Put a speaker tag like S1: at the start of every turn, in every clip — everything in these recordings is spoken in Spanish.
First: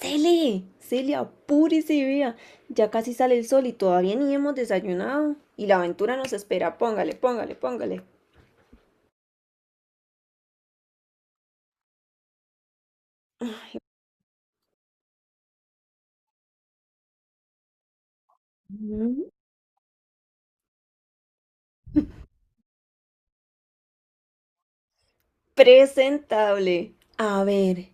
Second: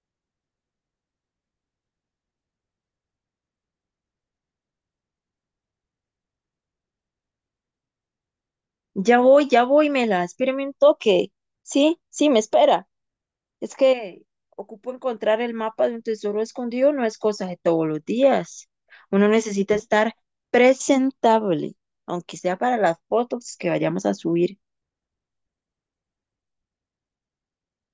S1: Cele, Cele, apúrese, vea. Ya casi sale el sol y todavía ni hemos desayunado. Y la aventura nos espera. Póngale, póngale, póngale.
S2: Ya voy, Mela, espérame un toque. Sí, sí, me espera. Es que ocupo encontrar el mapa de un tesoro escondido, no es cosa de todos los días. Uno
S1: Mm.
S2: necesita estar presentable, aunque sea para las fotos que vayamos a subir.
S1: Presentable. A ver,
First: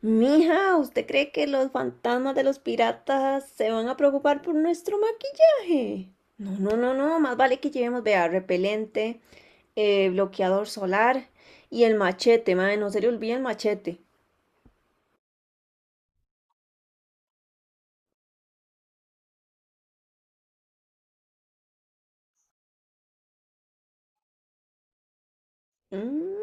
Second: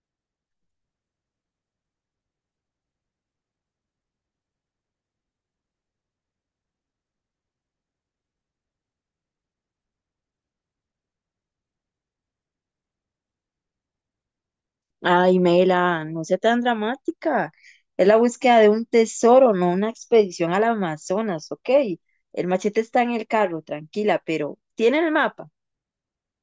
S1: mija, ¿usted cree que los fantasmas de los piratas se van a preocupar por nuestro maquillaje? No, no, no, no. Más vale que llevemos, vea, repelente, bloqueador solar y el machete, madre. No se le olvide el machete.
S2: Ay, Mela, no sea tan dramática. Es la búsqueda de un tesoro, no una expedición al Amazonas, ¿ok? El machete está en el carro, tranquila, pero ¿tiene el mapa?
S1: Mm.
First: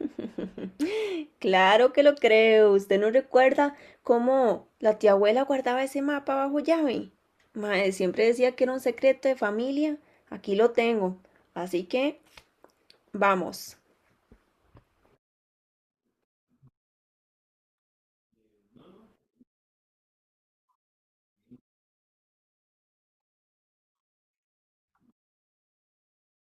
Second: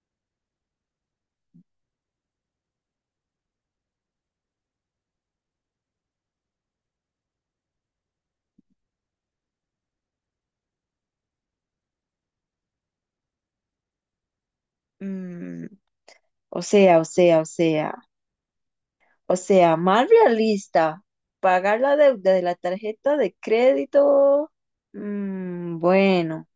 S1: Claro que lo creo. ¿Usted no recuerda cómo la tía abuela guardaba ese mapa bajo llave? Mae, siempre decía que era un secreto de familia. Aquí lo tengo. Así que vamos.
S2: Mm, o sea, o sea, o sea. O sea, más realista, pagar la deuda de la tarjeta de crédito. Bueno,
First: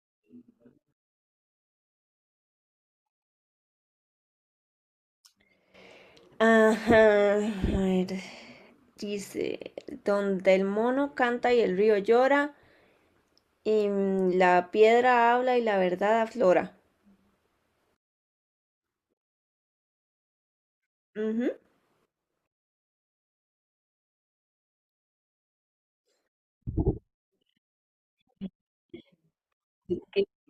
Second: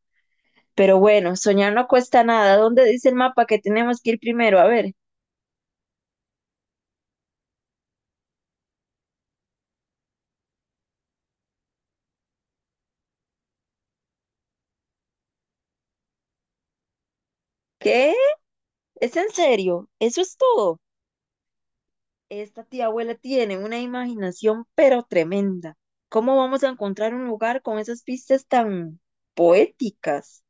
S2: pero bueno, soñar no cuesta nada. ¿Dónde dice el mapa que tenemos que ir primero? A ver,
S1: Ajá, a ver, dice, donde el mono canta y el río llora, y la piedra habla y la verdad aflora.
S2: ¿qué? ¿Es en serio? ¿Eso es todo?
S1: Ujú.
S2: Esta tía abuela tiene una imaginación pero tremenda. ¿Cómo vamos a encontrar un lugar con esas pistas tan
S1: Ok,
S2: poéticas?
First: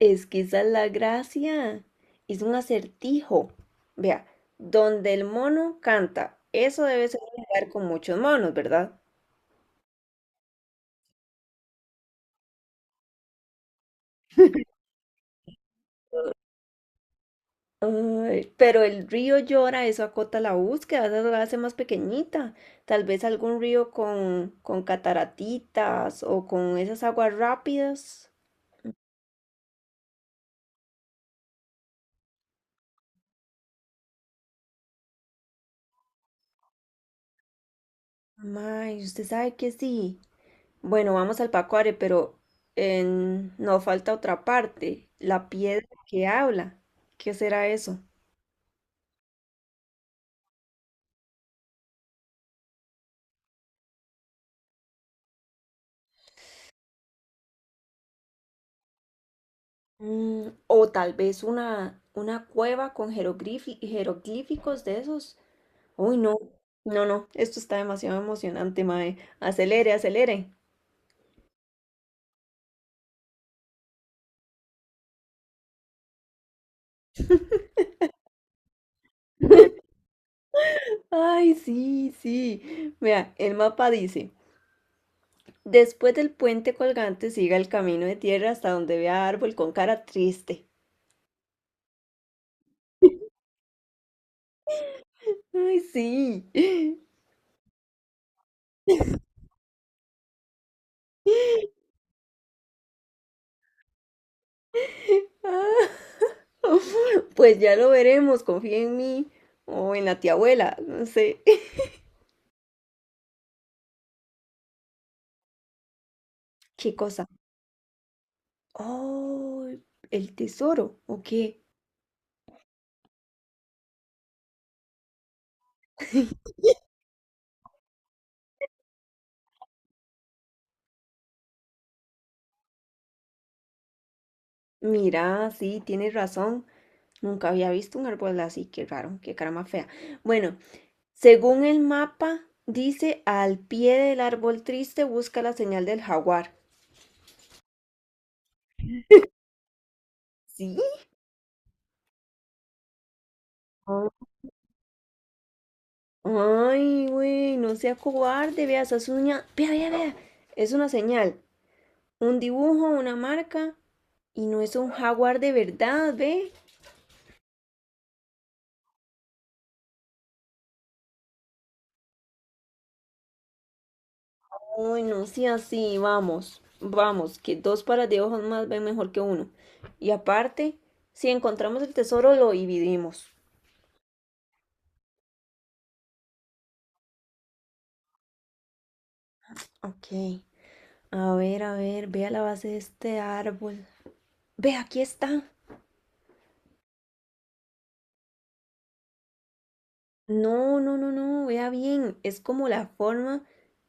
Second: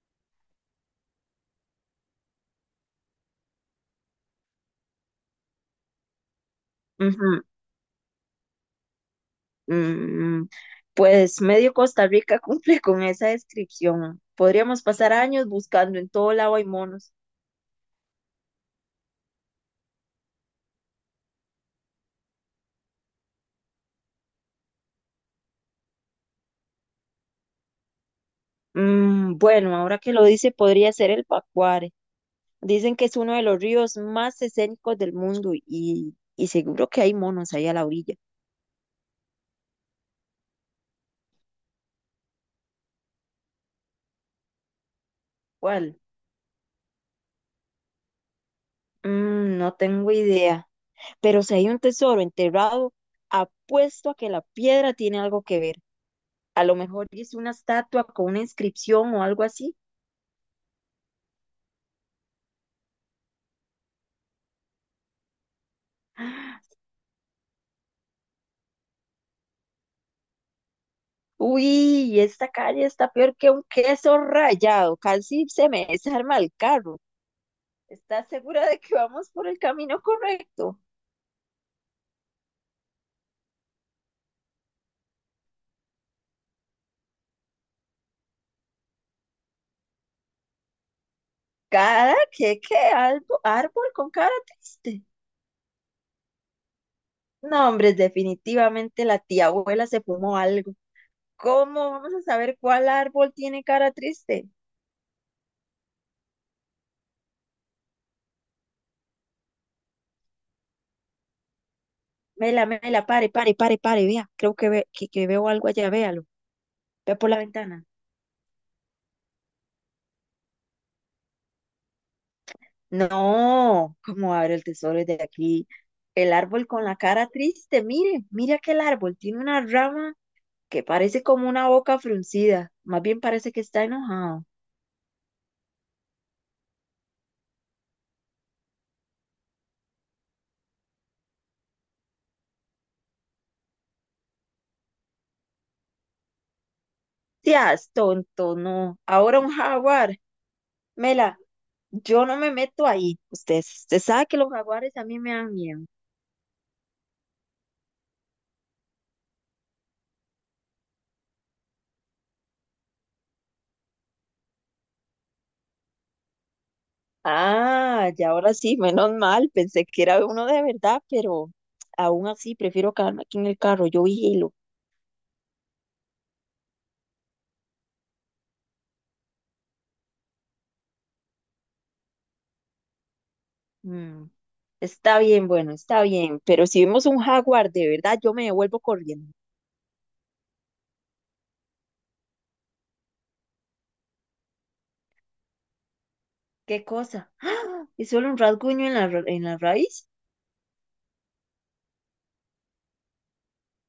S1: es que esa es la gracia. Es un acertijo. Vea, donde el mono canta, eso debe ser un
S2: Ujú.
S1: lugar con muchos monos, ¿verdad?
S2: Mm, mm, pues medio Costa Rica cumple con esa descripción. Podríamos pasar años buscando en todo lado hay monos.
S1: Ay, pero el río llora, eso acota la búsqueda, eso la hace más pequeñita. Tal vez algún río con, cataratitas o con esas aguas rápidas.
S2: Bueno, ahora que lo dice, podría ser el Pacuare. Dicen que es uno de los ríos más escénicos del mundo y seguro que hay monos ahí a la orilla.
S1: Ay, usted sabe que sí. Bueno, vamos al Pacuare, pero nos falta otra parte, la piedra
S2: ¿Cuál?
S1: que habla. ¿Qué será eso?
S2: No tengo idea. Pero si hay un tesoro enterrado, apuesto a que la piedra tiene algo que ver. A lo mejor es una estatua con una inscripción o algo así.
S1: Mm, o tal vez una cueva con jeroglíficos de esos. Uy, no, no, no, esto está demasiado emocionante, mae. Acelere, acelere.
S2: Uy, esta calle está peor que un queso rallado, casi se me desarma el carro. ¿Estás segura de que vamos por el camino correcto?
S1: Ay, sí, sí. Vea, el mapa dice, después del puente colgante siga el camino de tierra hasta donde vea árbol con cara triste.
S2: Cada que qué albo- Árbol con cara triste.
S1: Ay, sí.
S2: No, hombre, definitivamente la tía abuela se fumó algo. ¿Cómo vamos a saber cuál árbol tiene cara triste?
S1: Ah, pues ya lo veremos, confía en mí o en la tía abuela, no sé.
S2: Mela, mela, pare, pare, pare, pare, vea. Creo que veo algo allá, véalo.
S1: Qué
S2: Ve
S1: cosa.
S2: por la ventana.
S1: Oh, el tesoro, ¿o qué?
S2: No, ¿cómo abre el tesoro de aquí? El árbol con la cara triste, mire, mire aquel árbol, tiene una rama que parece como una boca fruncida, más bien parece que está enojado.
S1: Mira, sí, tienes razón. Nunca había visto un árbol así, qué raro, qué cara más fea. Bueno, según el mapa, dice al pie del árbol triste busca la señal del jaguar.
S2: Seas tonto, no. Ahora un jaguar.
S1: ¿Sí?
S2: Mela, yo no me meto ahí. Usted
S1: Ah.
S2: sabe que los jaguares a mí me dan miedo.
S1: Ay, güey, no sea cobarde, vea esa uñas. Vea, vea, vea. Es una señal, un dibujo, una marca, y no es un jaguar de verdad, ve.
S2: Ah, ya ahora sí, menos mal, pensé que era uno de verdad, pero aún así prefiero quedarme aquí en el carro. Yo vigilo.
S1: Uy, no sí así, vamos, vamos, que dos pares de ojos más ven mejor que uno. Y aparte, si encontramos el tesoro, lo dividimos.
S2: Mm. Está bien, bueno, está bien, pero si vemos un jaguar de verdad, yo me devuelvo corriendo.
S1: Ok, a ver, vea la base de este árbol. Ve, aquí está.
S2: ¿Qué cosa? ¡Ah! ¿Es solo un rasguño en en la raíz?
S1: No, no, no, no, vea bien, es como la forma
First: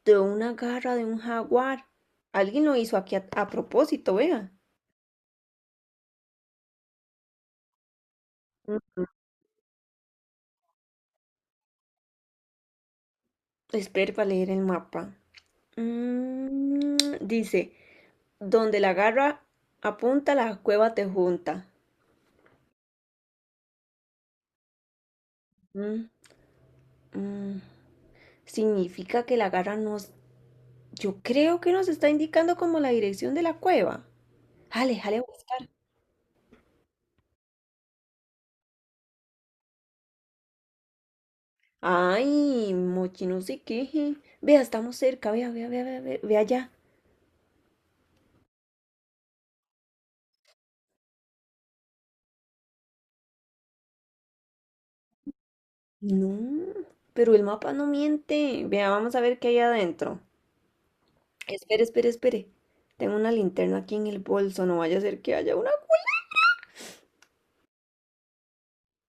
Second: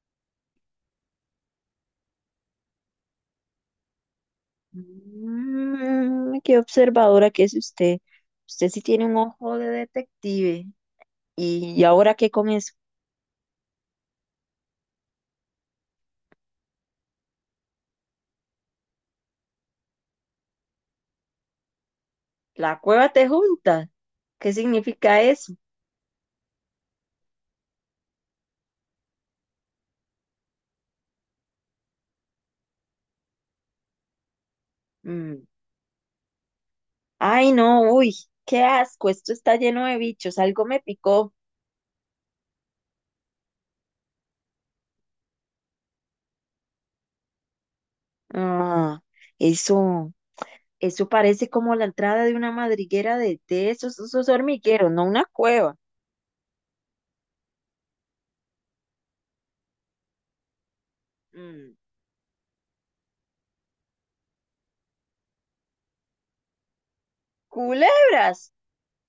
S1: de una garra de un jaguar. Alguien lo hizo aquí a propósito, vea.
S2: Qué observadora que es usted. Usted
S1: Mm.
S2: sí tiene un ojo de detective. ¿Y ahora qué con eso.
S1: Espere para leer el mapa. Mm, dice, donde la garra apunta, la cueva te junta.
S2: La cueva te junta. ¿Qué significa eso?
S1: Mm, mm. Significa que la garra nos... Yo creo que nos está indicando como la dirección de la cueva. Jale, jale a
S2: Mm.
S1: buscar.
S2: Ay, no, uy, qué asco, esto está lleno de bichos, algo me picó.
S1: Ay, mochi, no sé qué. Vea, estamos cerca. Vea, vea, vea, vea, vea, vea allá.
S2: Ah, eso. Eso parece como la entrada de una madriguera de esos, esos hormigueros, no una cueva.
S1: No, pero el mapa no miente. Vea, vamos a ver qué hay adentro.
S2: Mm.
S1: Espere, espere, espere. Tengo una linterna aquí en el bolso. No vaya a ser que haya una.
S2: Culebras.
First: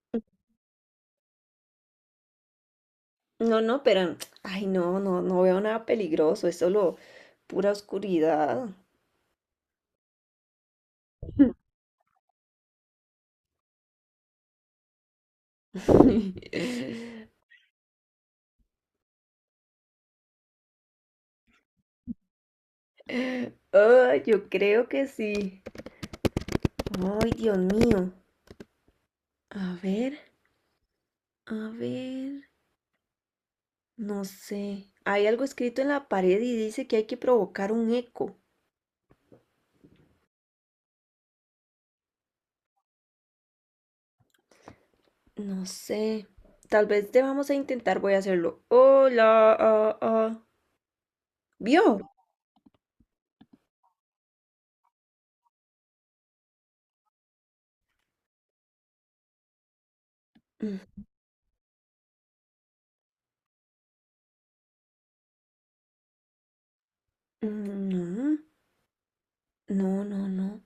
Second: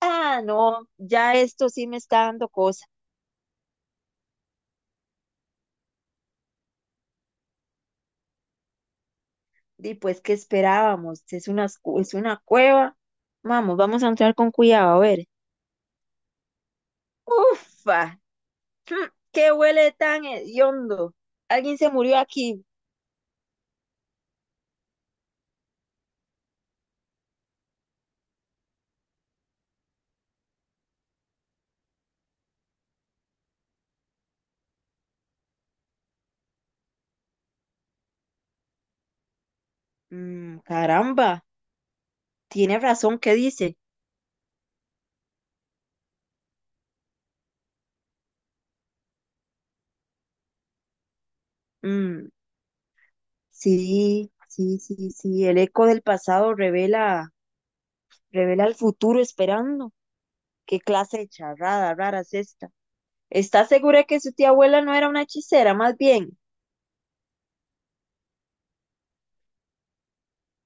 S2: Ah, no, ya esto sí me está dando cosa.
S1: No, no, pero, ay, no, no, no veo nada peligroso, es solo pura oscuridad.
S2: Y pues, ¿qué esperábamos? Es es una cueva. Vamos, vamos a entrar con cuidado, a ver. Ufa, mm, qué huele tan hediondo. Alguien se murió aquí.
S1: Ay, yo creo que sí. Ay, Dios mío. A ver, a ver, no sé. Hay algo escrito en la pared y dice que hay que provocar un eco.
S2: Caramba, tiene razón, ¿qué dice?
S1: No sé. Tal vez debamos a intentar, voy a hacerlo. Hola, ah, ah. ¿Vio?
S2: Mm, sí, sí, sí, sí, el eco del pasado revela. Revela el futuro esperando. ¿Qué clase de charrada rara es esta? ¿Está segura que su tía abuela no era una hechicera, más bien?
S1: Mm. No, no, no, no.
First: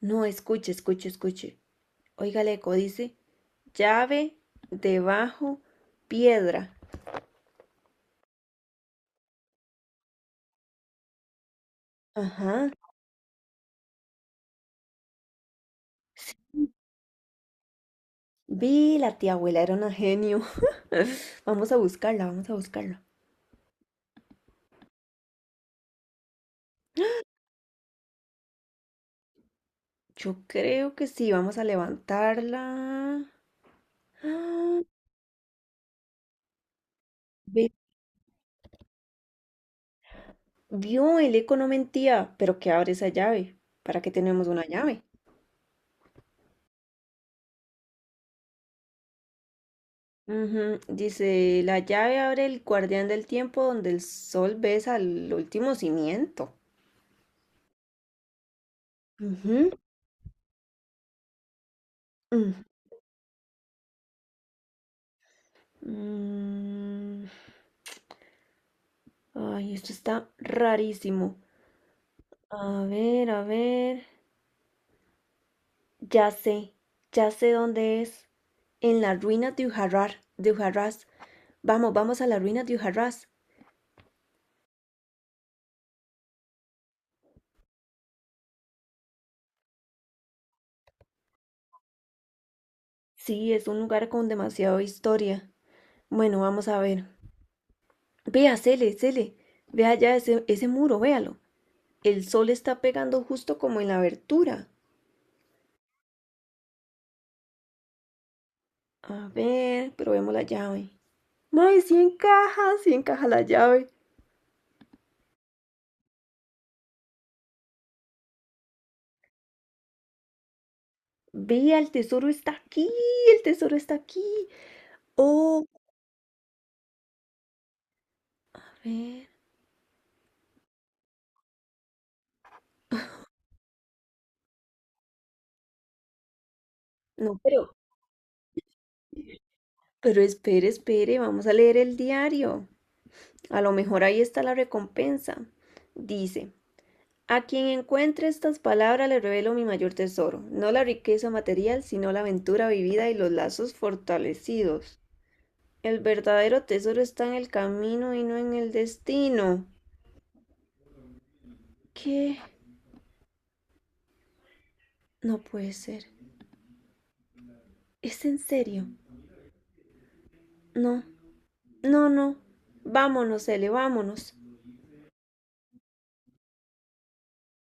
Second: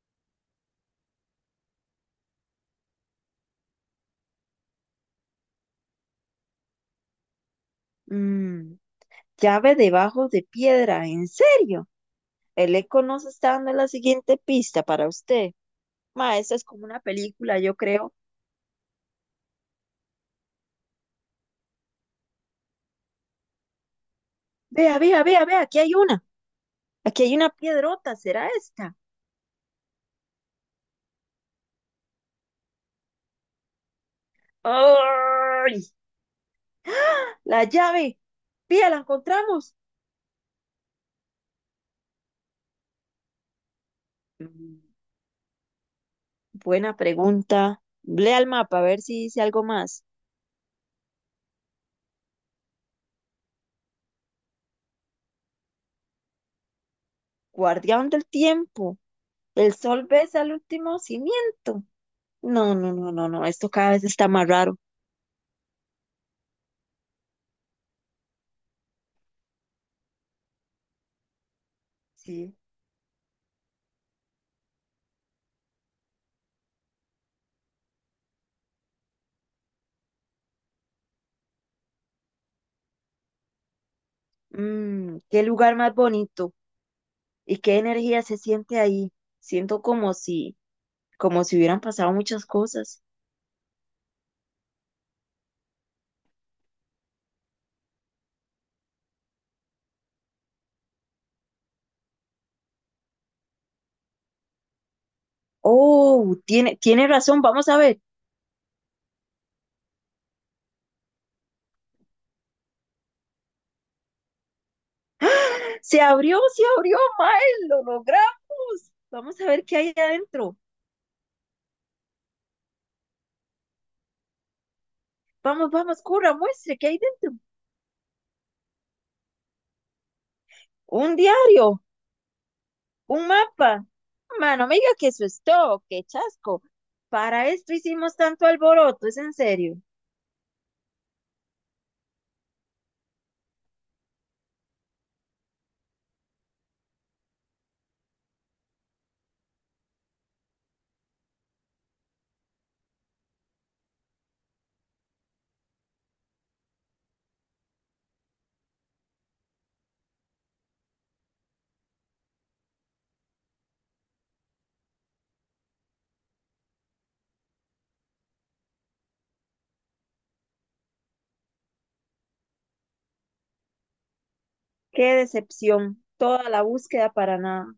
S1: No, escuche, escuche, escuche. Oiga el eco, dice: llave, debajo, piedra.
S2: Mm, llave debajo de piedra, ¿en serio?
S1: Ajá.
S2: El eco nos está dando la siguiente pista para usted. Ma, esa es como una película, yo creo.
S1: Vi, la tía abuela era una genio. Vamos a buscarla, vamos a buscarla.
S2: Vea, vea, vea, vea, aquí hay una. Aquí hay una piedrota, ¿será esta?
S1: Yo creo que sí, vamos a levantarla. Ah.
S2: ¡Ay! La
S1: Ve,
S2: llave. Pía, la encontramos.
S1: vio, el eco no mentía, pero ¿qué abre esa llave? ¿Para qué tenemos una
S2: Mm,
S1: llave?
S2: Buena pregunta. Lea el mapa a ver si dice algo más.
S1: Ujú. Dice, la llave abre el guardián del tiempo donde el sol besa al último cimiento.
S2: Guardián del tiempo.
S1: Ujú.
S2: El sol besa el último cimiento.
S1: Mm.
S2: No, no, no, no, no. Esto cada vez está más raro.
S1: Mm, ay, esto está rarísimo.
S2: Sí.
S1: A ver, a ver. Ya sé, ya sé dónde es. En la ruina de Ujarrás. Vamos, vamos a la ruina de Ujarrás.
S2: Mm, qué lugar más bonito y qué energía se siente ahí. Siento como si hubieran pasado muchas cosas.
S1: Sí, es un lugar con demasiada historia. Bueno, vamos a ver. Vea, Cele, Cele. Vea ese, ese muro, véalo. El sol está pegando justo como en la abertura.
S2: Oh, tiene razón. Vamos a ver.
S1: A ver, probemos la llave. ¡Mae, sí encaja! Sí encaja la llave.
S2: Se abrió, Mae. Lo logramos. Vamos a ver qué hay adentro.
S1: Vea, el tesoro está aquí. El tesoro está aquí. Oh.
S2: Vamos, vamos, corra, muestre qué hay dentro.
S1: A ver.
S2: Un diario. Un mapa. Mano, me diga que eso es todo, qué chasco.
S1: No,
S2: Para esto hicimos tanto alboroto, es en serio.
S1: pero espere, espere, vamos a leer el diario. A lo mejor ahí está la recompensa. Dice, a quien encuentre estas palabras le revelo mi mayor tesoro, no la riqueza material, sino la aventura vivida y los lazos fortalecidos. El verdadero tesoro está en el camino y no en el destino. ¿Qué? No puede ser. ¿Es en serio? No, no, no. Vámonos, Ele, vámonos.
S2: Qué decepción, toda la búsqueda para nada.